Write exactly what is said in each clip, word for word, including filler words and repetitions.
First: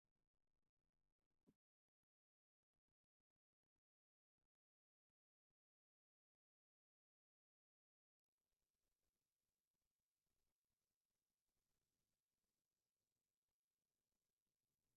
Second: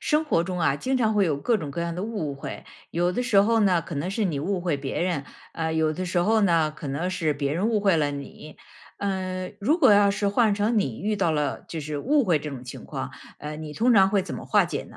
生活中啊经常会有各种各样的误会，有的时候呢可能是你误会别人，呃，有的时候呢，可能是别人误会了你。呃，如果要是换成你遇到了就是误会这种情况，呃，你通常会怎么化解呢？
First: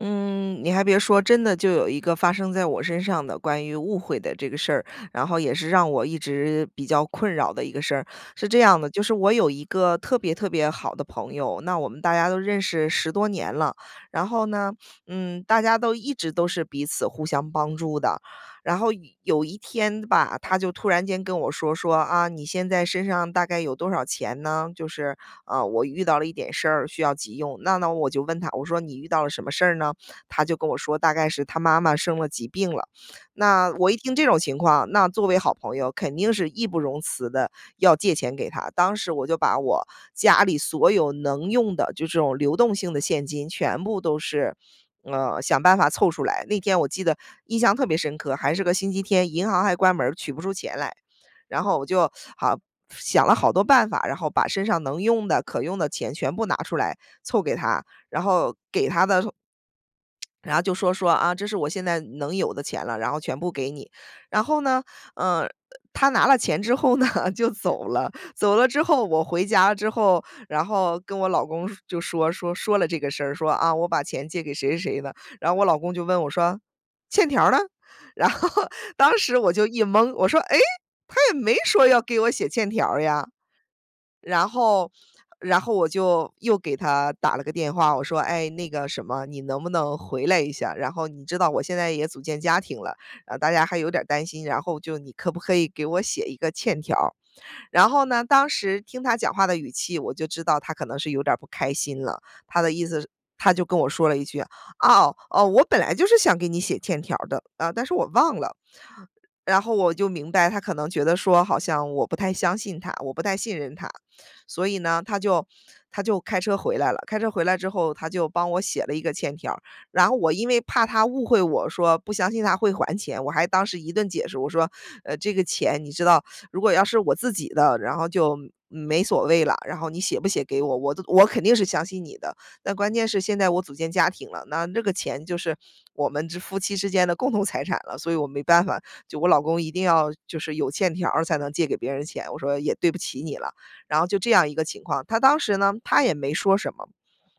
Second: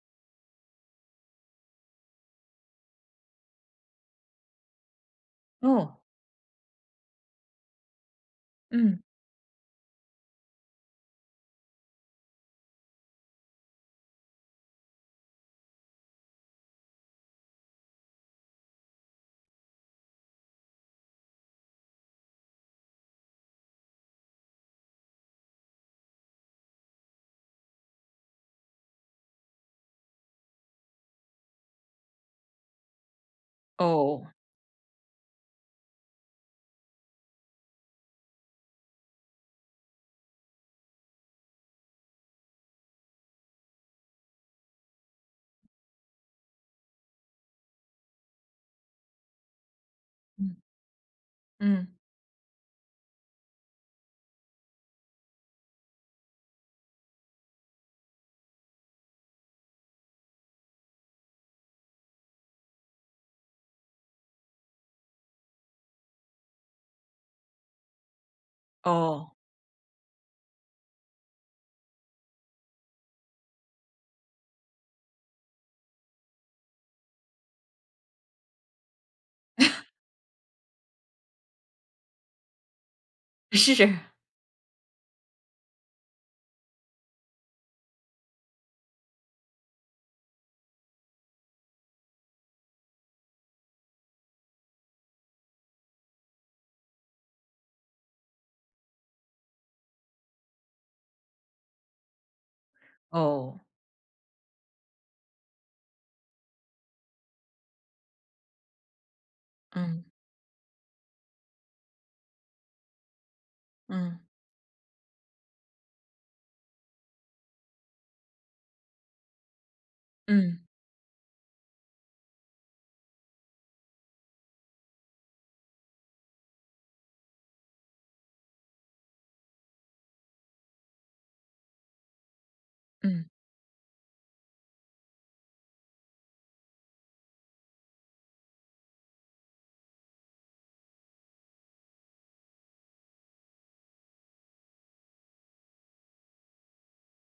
嗯，你还别说真的就有一个发生在我身上的关于误会的这个事儿，然后也是让哦。我一直比较困扰的一个事儿。是这样的，嗯。就是我有一个特别特别好的朋友，那我们大家都认识十多年了。然后呢，嗯，大家都一直都是彼此互相帮助的。然后有一天吧，他就突然间跟我说，说：“啊，你现在身上大概有多少钱呢？就是，呃，我遇到了一点事儿需要急用”。那那我就问他，我说：“你遇到了什么事儿呢？”他就跟我说，大概是他妈妈生了急病了。那我一听这哦。种情况，那作为好朋友，肯定是义不容辞地要借钱给他。当时我就把我家里所有能用的就这种流动性的现金全部都是，呃，想办法凑出来。那天，我记得印象特别深刻，还是个星期天，银行还关门儿取不出嗯。钱来。然后我嗯。就好想了好多办法，然后把身上能用的、可用的钱全部拿出来凑给他，然后给他的时候 然后就说说：“啊，这是我现在能有的钱了，然后全部给你”。然后呢，呃，他拿了钱之后呢，就走了。走了之后，我哦。回家之后，然后跟我老公说就说说说了这个事儿，说啊我把钱借给谁谁谁的。然后我老公就问我说：“欠条儿呢？”然后，当时我就一 蒙，我说：“诶，他也没说要给我写欠条儿呀”。是。然后然后我就又给他打了个电话，我说：“诶，那个什么，你能不能回来一下？然后你知道我现在也组建家庭了，然后大家还有点儿担心，然后就你可不可以给我写一个欠条儿？”然后呢，当时听他讲话的语气，我就知道他可能是有点儿不开心了。他的意思是他哦。就跟我说了一句：“哦哦，我本来就是想给你写欠条儿的，啊，但是我忘了”。然后我嗯。就明白，他可能觉得说好像我不太相信他，我不太信任他。嗯。所以呢，他就他就开车回来了，开车回来之后，他就帮我写了一个欠条儿。然后我因嗯。为怕他误会我说不相信他会还钱，我还当时一顿解释，我说：“呃，这个钱你知道，如果要是我自己的，然后就没没所谓了。然后你写不写给我，我都我肯定是相信你的。但关键是嗯。现在我组建家庭了，那这个钱就是我们之夫妻之间的共同财产了，所以我没办法。就我老公一定要就是有欠条儿才能借给别人钱”。我说：“也对不起你了”，然后就这样一个情况。他当时呢，他也没说什么，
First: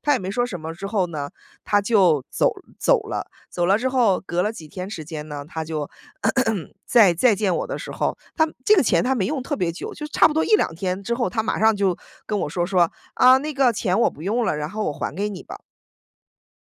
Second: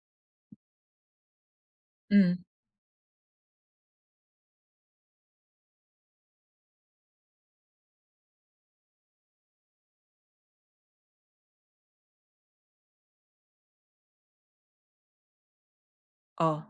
他也没说什么之后呢，他就嗯。走走了。走了之后，隔了几天时间呢，他就 在再见我的时候，他这个钱他没用特别久，就差不多一两天之后，他马上就跟我说，说：“啊，那个钱我不用了，然后我还给你吧。”哦。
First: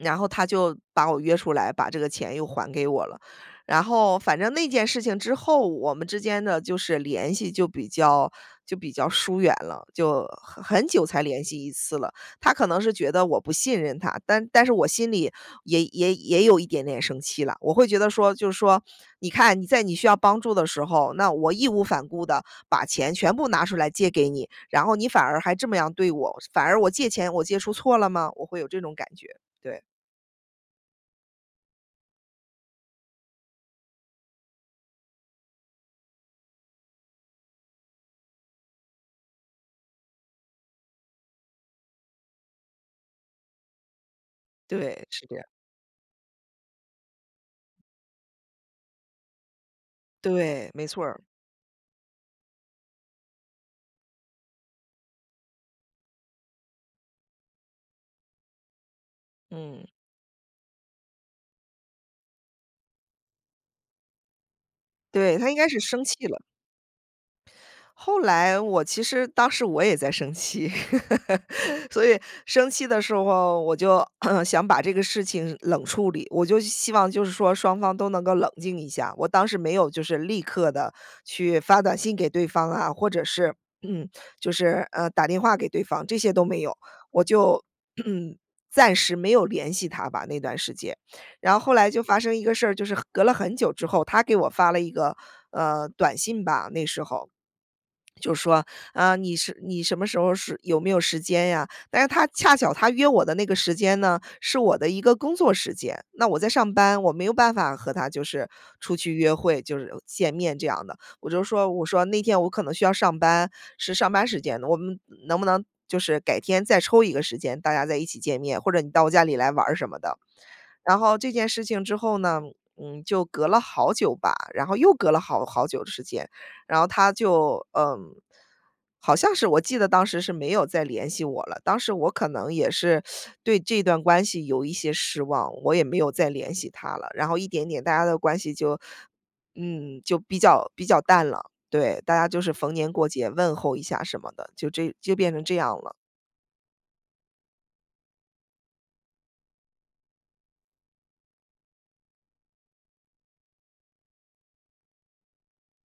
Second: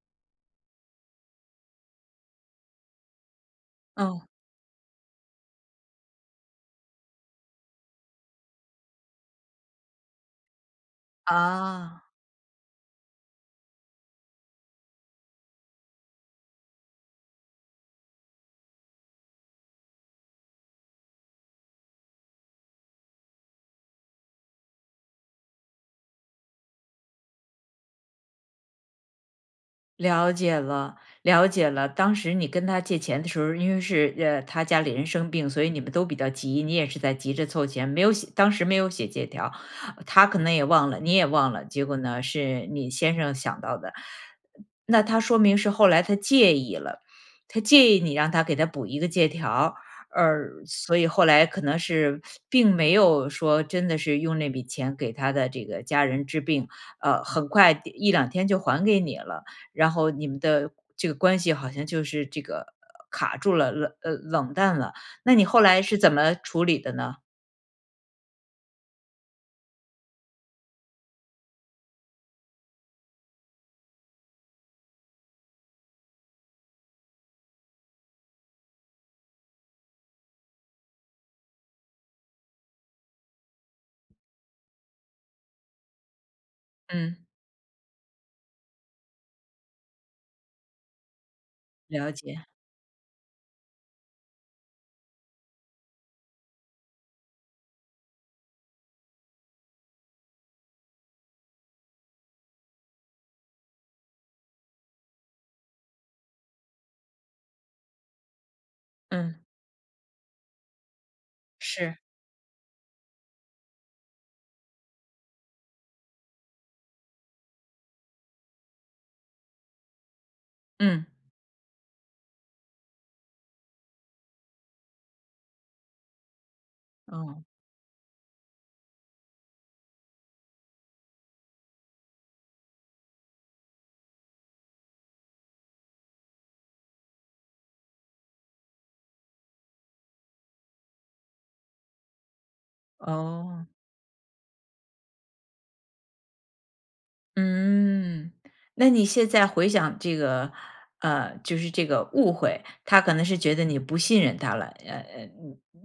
然后他就把我约出来，把这个钱又还给我了。然后嗯。反正那件事情之后，我们之间的就是联系就比较就比较疏远了，就很很久才联系一次啊。了。他可能是觉得我不信任他，但但是我心里也也也有一点点生气了。我会觉得说，就是说，你看你在你需要帮助的时候，那我义无反顾地把钱全部拿出来借给你，然后你反而还这么样对我，反而我借钱，我借出错了吗？我会有这种感觉，对。了解了，了解了。当时你跟他借钱的时候儿，因为是，呃，他家里人生病，所以你们都比较急，你也是在急着凑钱，没有写当时没有写借条。他可能也忘了，你也忘了，结果呢，是你先生想到的。对，那他是这说样。明是后来他介意了，他介意你让他给它补一个借条，而对，没所错以儿。后来可能是，并没有说真的是用那笔钱，给他的这个家人治病，呃，很快第一两天就还给你了。嗯。然后你们的这个关系，好像就是这个卡住了，冷呃，冷淡了。那对，你他应后该是来是生怎气么了。处理的呢？后来我其实当时我也在生气。所以生气的时候，我就 想把这个事情冷处理，我就希望就是说双方都能够冷静一下，我当时没有就是立刻地去发短信给对方啊，或者是 就是，呃，打电话给对方，这些都没有。嗯。我就 暂时没有联系他吧，那段时间。然后后来就了发生一解。个事儿，就是隔了很久之后，他给我发了一个，呃，短信吧，那时候。就说：“啊，你是你什么时候是有没有时间呀？”但是他恰巧他约我的那个时间呢，是我的一个工作时间，那我在上班，我没有办法和他就是出去约嗯。会，就是见面这样的。我就说，我是。说：“那天我可能需要上班，是上班时间。我们能不能就是改天再抽一个时间，大家再一起见面，或者你到我家里来玩儿。”什么的。然嗯。后这件事情之后呢，嗯，就隔了好久吧，然后又隔了好好久的时间，然后他哦。就嗯，好像是我记得当时是没有再联系我了。当时我可能也是 对这段关系有一些失望，我也没有再联系他了。然后一点点大家的关系就嗯，就比较比较淡了，对，大家就是逢年过节问哦。候一下什么的，就这就变成这样了。嗯，那你现在回想这个，呃，就是这个误会，他可能是觉得你不信任他了。呃，呃，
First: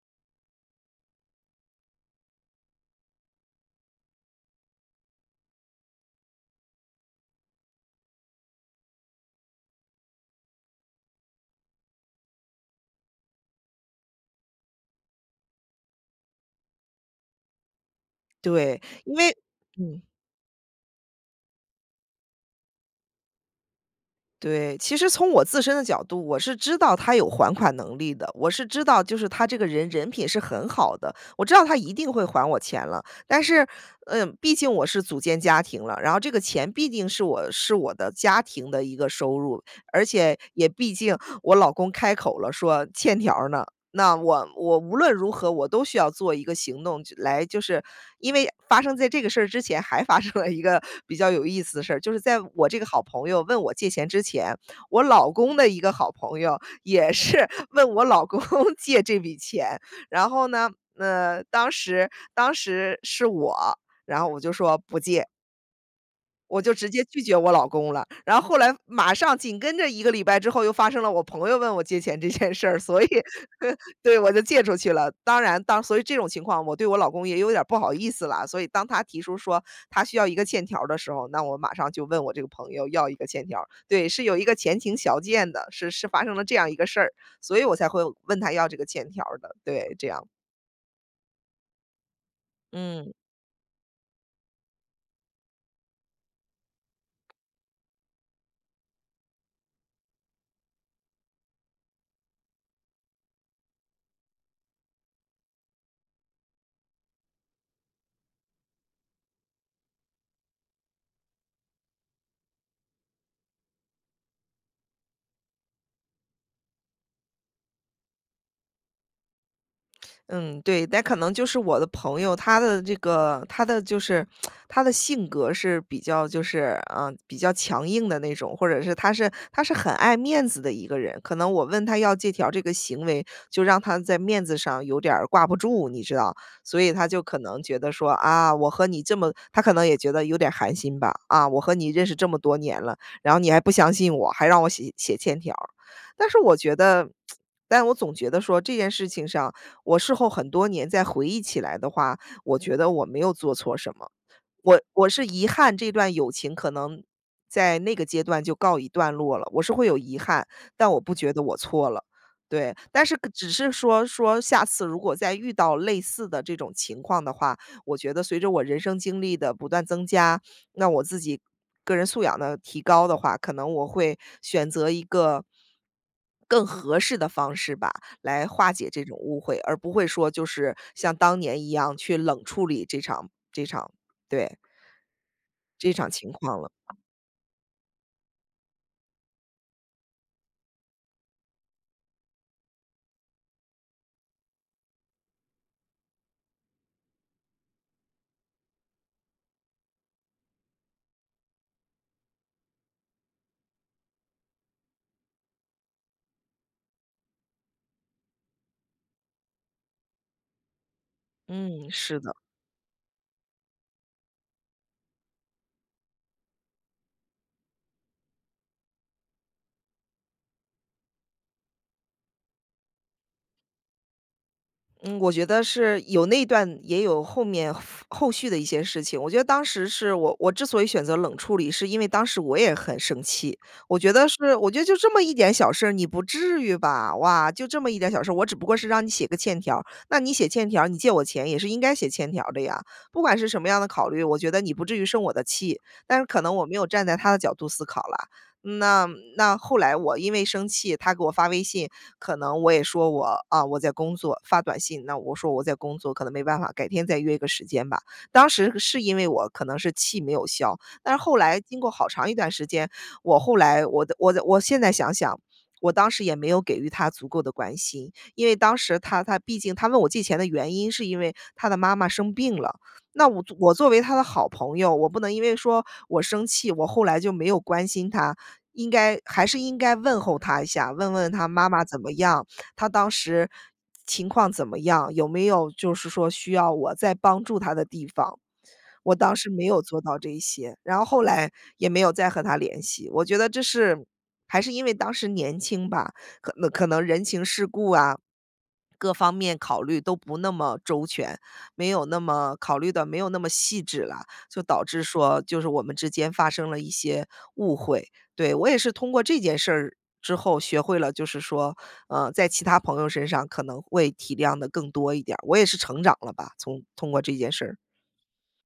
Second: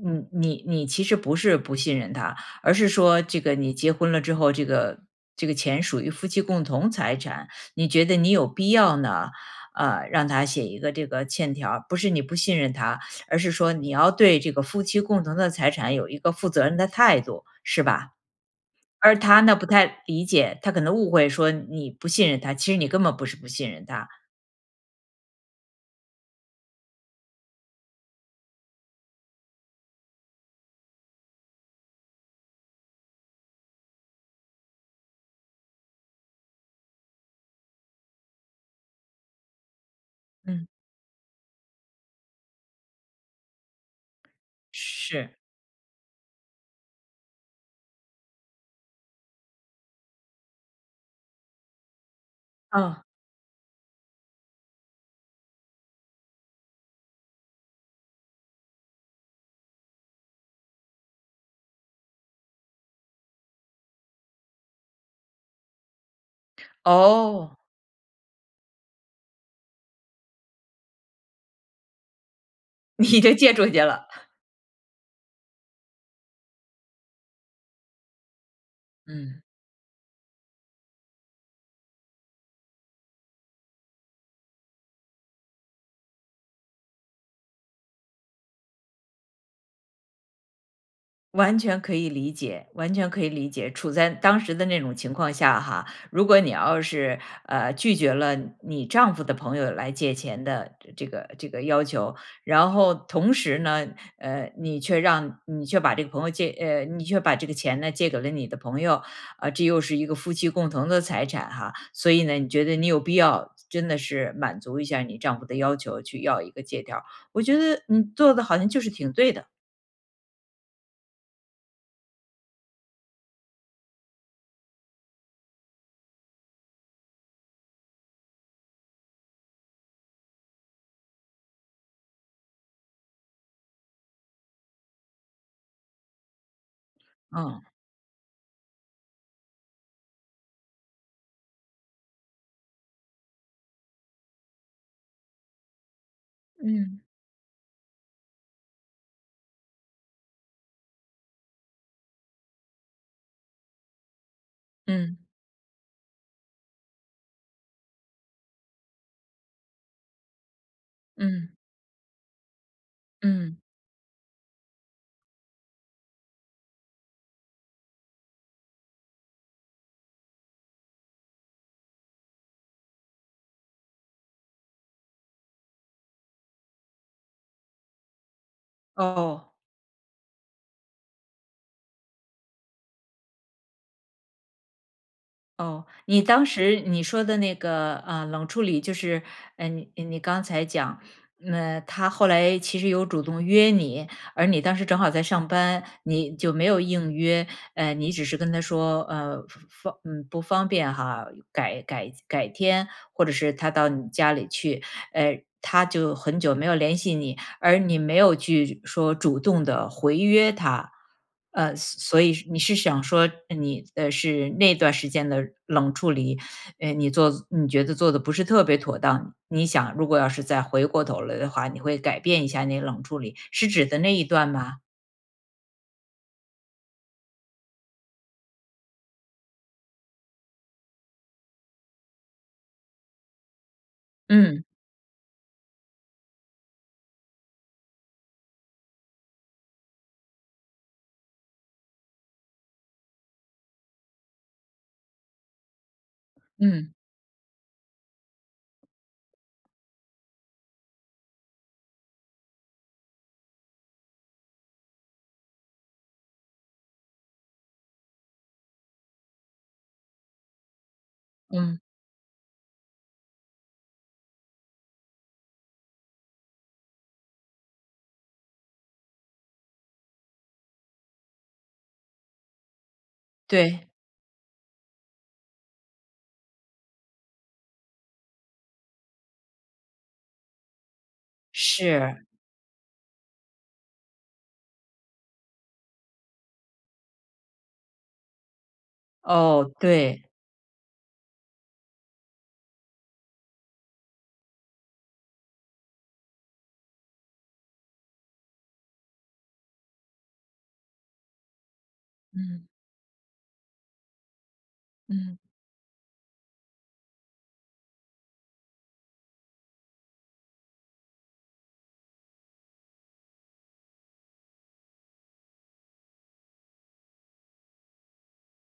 你你你你其实不是不信任他，而是说这个你结婚了之后，这个这个钱属于夫妻共同财产，你觉得你有必要呢，呃，让他写一个这个欠条儿。不是你不信任他，而是说你要对这个夫妻共同的财产有一个负责任的态度，是吧？对，因而为他呢，不嗯。太理解，他可能误会说你不信任他，其实你根本不是不信任他。对，其实从我自身的角度，我是知道他有还款能力的，我是知道就是他这个人人品是很好的，我知道他一定会还我钱了。但是，呃，毕竟我是组建家庭了，然后这个钱毕竟是我是我的家庭的一个收入，而且嗯。也毕竟我老公开口了，说：“欠条儿呢？”那我我无论如是。何我都需要做一个行动去来就是因为发生在这个事儿之前还发生了一个比较有意思的事儿，就是在我这个嗯。好朋友问我借钱之前，我老公的一个好朋友也是问我老公借这笔钱。然后呢，呃，当时当时是我，然后我就说：“不借。”我就直接拒绝我哦。老公了，然后后来马上紧跟着一个礼拜之后又发生了我朋友问我借钱这件事儿，所以你就借出去了。对我就借出去了。当然当所以这种情况我对我老公也有点儿不好意思了，所以当他提出嗯。说他需要一个欠条儿的时候，那我马上就问我这个朋友要一个欠条儿。对，是有一个前情小件的。是是发生了这样一个事儿，所以我才会问他要这个欠条儿的，对，这样。完全可以理解，完全嗯。可以理解。处在当时的那种情况下哈，如果你要是，呃，拒绝了你丈夫的朋友来借钱的这个这个要求，然后同时呢，呃，你却让你却把这个朋友借你却把这个钱呢借给了你的朋友，啊，这又是一个夫妻共同的财产哈。所以呢，你觉得你有必要真的是满足一下你丈夫的要求去要一个借条儿，我觉得你做的好像就是挺对的。嗯，对。但可能就是我的朋友，他的这个他的就是 他的性格是比较就是，呃，比较强硬的那种，或者是他是他是很爱面子的一个人。可能我问他要借条儿这个行为，就让他在面子上有点儿挂不住，你知道。所以他就可能嗯。觉得说：“啊，我和你这么“他可能也觉得有点儿寒心吧，”啊，我和你认识这么多年了，然后你还不相信我，还让我写写欠条儿。“但是我觉嗯。得，但我总觉得说这件事情上我事后很多年再回忆起来的话，我觉得我没有做错什么。我我嗯。是遗憾这段友情可能在那个阶段就告一段落了，我是会有遗憾，但我不觉得我嗯。错了，对。但是只嗯。是说说下次如果再遇到类似的这种情况的话，我觉得随着我人生经历的不断增加，那我自己个人素养的提高的话，可能我会选择一个更合适的方式吧，来化解这种误哦。会，而不会说就是像当年一样去冷处理这场这场对。哦，这场你情当况了。时你说的那个，呃，冷处理就是，呃，你你刚才讲，嗯，他后来其实有主动约你，而你当时正好在上班，你就没有应约。呃，你只是跟他说，呃，方嗯，不方便哈，改改改天或者是他到你家里去。呃，他就很久没有联系你，而你没有去说主动地回约他。呃，嗯，是所所以的。你是想说你呃，是那段时间的冷处理，呃，你做你觉得做得不是特别妥当。你想如果要是再回过头来的话，你会改变一下你冷处理，是指的那一段吗？嗯，我觉得是有那段也有后面后续的一些事情。我觉得当时是我我之所以选择冷处理，是因为当时我也很生气。我觉得是，嗯。我觉得：“就这么一点小事儿，你不至于吧。哇，就这么一点小事儿，我只不过是让你写个欠条儿，那你写欠条儿，你借我钱也是应该写欠条儿的呀。不管是什么样的考虑，我觉得你不至于生我的气。”但是可能我没有嗯。站在他的角度思考啦，那那后来我因为生气，他给我发微信，可能我也说：“我啊，我在工作。”发短信，那我说：“我在工作，可能没办法，改天再约个时间吧。”当时是因为我可能是气没有消，但是后来经嗯。过好长一段时间，我后来我的我的我现在想想，我当时也没有给予他足够的关心。因为当时他他毕竟他问我借钱的原因是因为他的妈妈生病了，那我我对。作为他的好朋友，我不能因为说我生气，我后来就没有关心他，应该还是应该问候他一下，问问他妈妈怎么是。样，他当时情况怎么样，有没有就是说需要我再帮助他的地方。我当时哦，没有做到对。这一些，然后后来也没有再和他联系。我觉得这是还是因为当时年轻吧，可能可能人情世故啊，各方面考虑都不那么周全，没有那么嗯。考虑得没有那么细致啦，就导致嗯。说就是我们之间发生了一些误会，对。我也是通过这件事儿之后学会了就是说，呃，在其他朋友身上可能会体谅得更多一点儿，我也是成长了吧，从通过这件事。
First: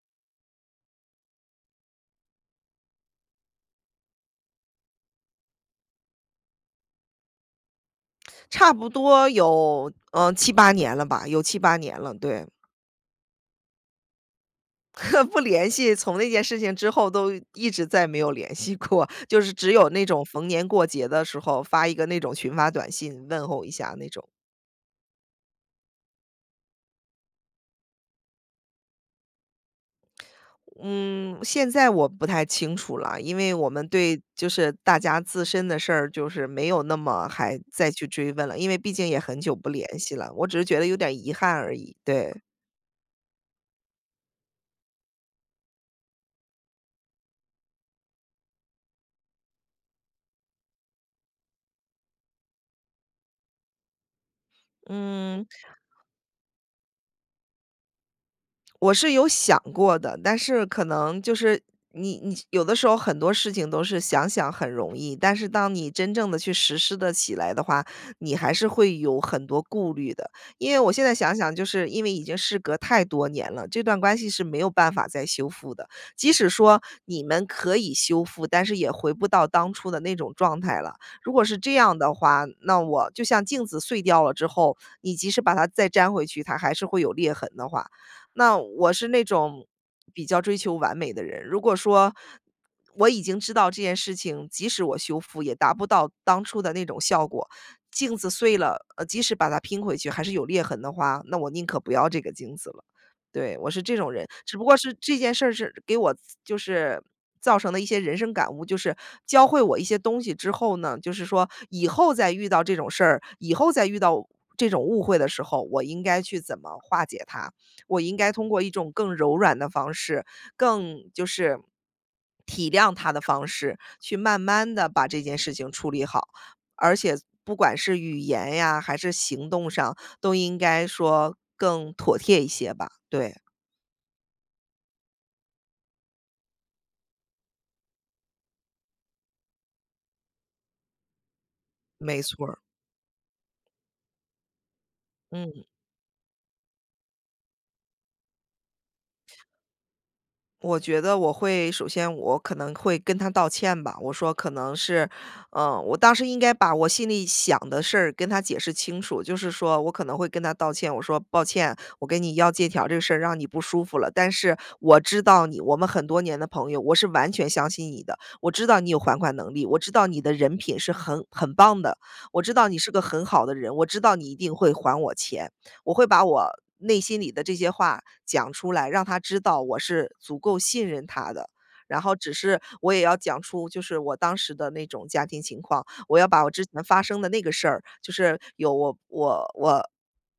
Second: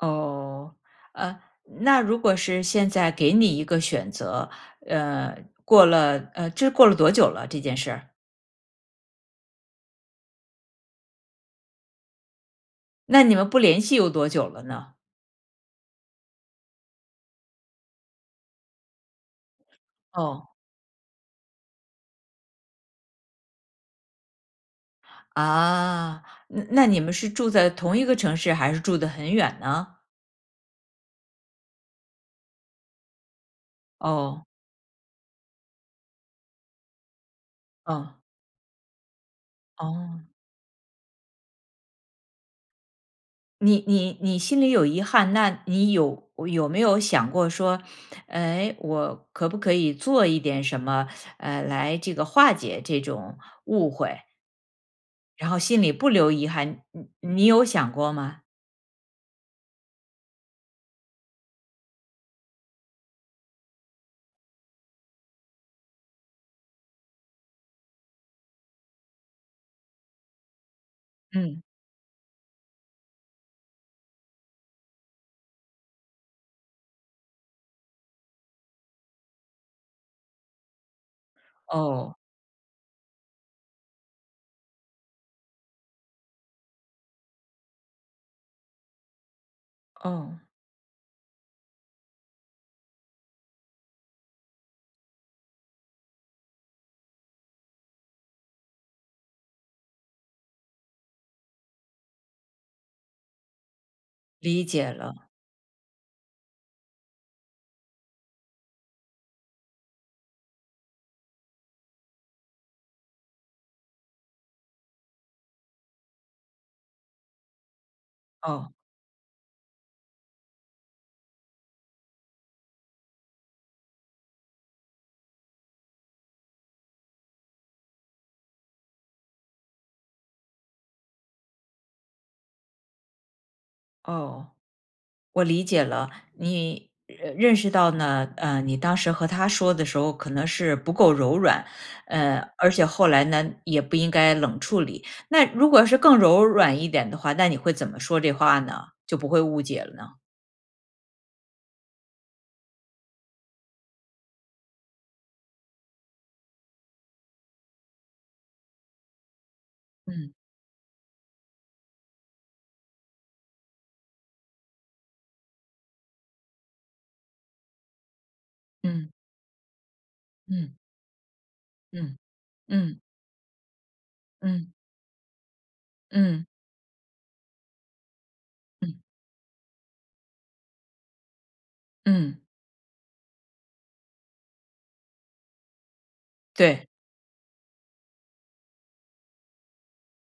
哦。呃，那如果是现在给你一个选择，呃，过了呃，这过了多久了这件事儿？差不多有，呃，七八年了吧，有七八年了，对。那你们不联系有多久了呢？不联系，从那件事情之后都一直再没有联系过，就是只有那种逢哦。年过节的时候，发一个那种群发短信，问候一下那种。啊，那那你们是住在同一个城市还是住得很远呢？嗯，现在我不太清楚了，因为我们对哦。就是大家自身的事儿就是没有那么还再去嗯。追问了。因为毕竟也很久不联系哦。了，我只是觉得有点儿遗憾而已，对。你你你心里有遗憾，那你有有没有想过说，哎，我可不可以做一点什么，呃，来这个化解这种误会？嗯。然后，心里不留遗憾，你你有想过吗？我是有想过的。但是可能就是你你有的时候很多事情都是想想很容易，但是当你真正地去实施得起来的话，你还是会有很多顾虑的。因为我现在想想，嗯。就是因为已经事隔太多年了，这段关系是没有办法再修复的，即使说你们可以修复，但是也回不到当初的那种状态了。如果是这样的哦。话，那我就像镜子碎掉了之后，你即使把它再粘回去，它还是会有裂痕的话。那我是那种比较嗯。追求完美的人，如果说我已经知道这件事情，即使我修复也达不到当初的那种效果。镜子碎了，呃，即使把它拼回去还是有裂痕的话，那我宁可不要这个镜子了，对，我是这种人。只不理过解是这了。件事儿是给我造就是造成了一些人生感悟，就是教会我一些东西之后呢，就是说以后再遇到这种事儿，以后再遇到这种误会的时候，我应该去怎么化解它。我应该通过一哦。种更柔软的方式，更就是体谅他的方式，去慢慢地把这件事情处理好。而且不管是语言呀，还是行动上，都应该说更妥贴一些吧，对。哦，我理解了。你，认认识到呢，呃，你当时和他说的时候可能是不够柔软，没错呃，儿。而且后来呢，也不应该冷处理。那嗯。如果是更柔软一点的话，那你会怎么说这话呢，就不会误解了呢？我觉得我会首先我可能会跟他道歉吧，我说：“可能是，呃“我当时应该把我心里想的事儿跟他解释清楚，就是说，我可能会嗯。跟他道歉。我说：“抱歉，我给你要借条儿这事儿让你不舒服了。但是我知道你，我们很多年的朋友，我是完全相信你的。我知道你有嗯。还款能力，我知道你的人嗯。品是很很棒的，嗯，我知道你是嗯。个很好的人，我知道你一定嗯。会还我钱。”我会把嗯。我内心里的这些话讲出来，嗯。让他知道我是足够信任他的。然后只嗯。是我也要讲出就是我当时的那种家庭情况，我要把我之前对。发生的那个事儿，就是有我我我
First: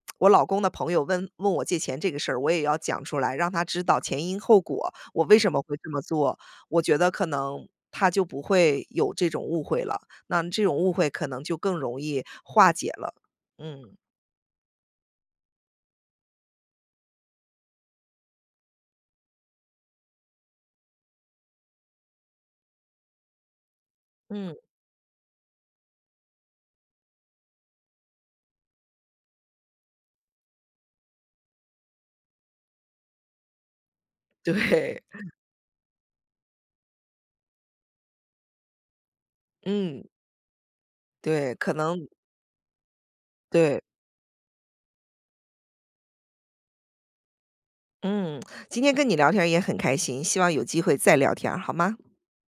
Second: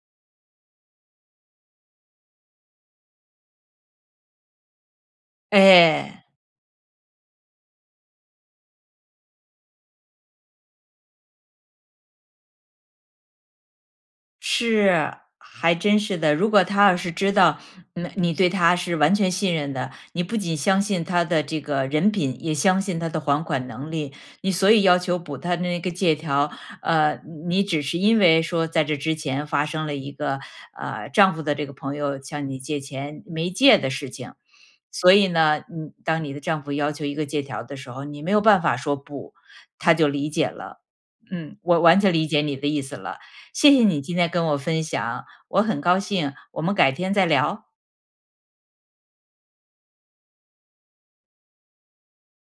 我老公的朋友问问我借钱这个事儿，我也要讲出来，让他知道前因后果，我为什么会这么哎。做。我觉得可能他就不会有这种误会了，那这种误会可能就更容易化解了，嗯。是，还真是的。如果他要是知道，呃，你对他是完全信任的，你不仅相信他的这个人品，也相信他的还款能力。你嗯。所以要求补他那个借条，呃，你你只是因为说在这之前发生了一个，呃，丈夫的这个朋友向你借钱，没借的事情。对。所以 呢，嗯，当你的丈夫要求一个借条的时候，你没有办法说：“不”，他嗯。就理解了。对，嗯，可我完能全理解你的意思了，谢对。谢你今天跟我分享。我很高兴，我们改天再聊。嗯，今天跟你聊天儿也很开心，希望有机会再聊天儿，好吗？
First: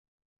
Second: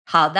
好的。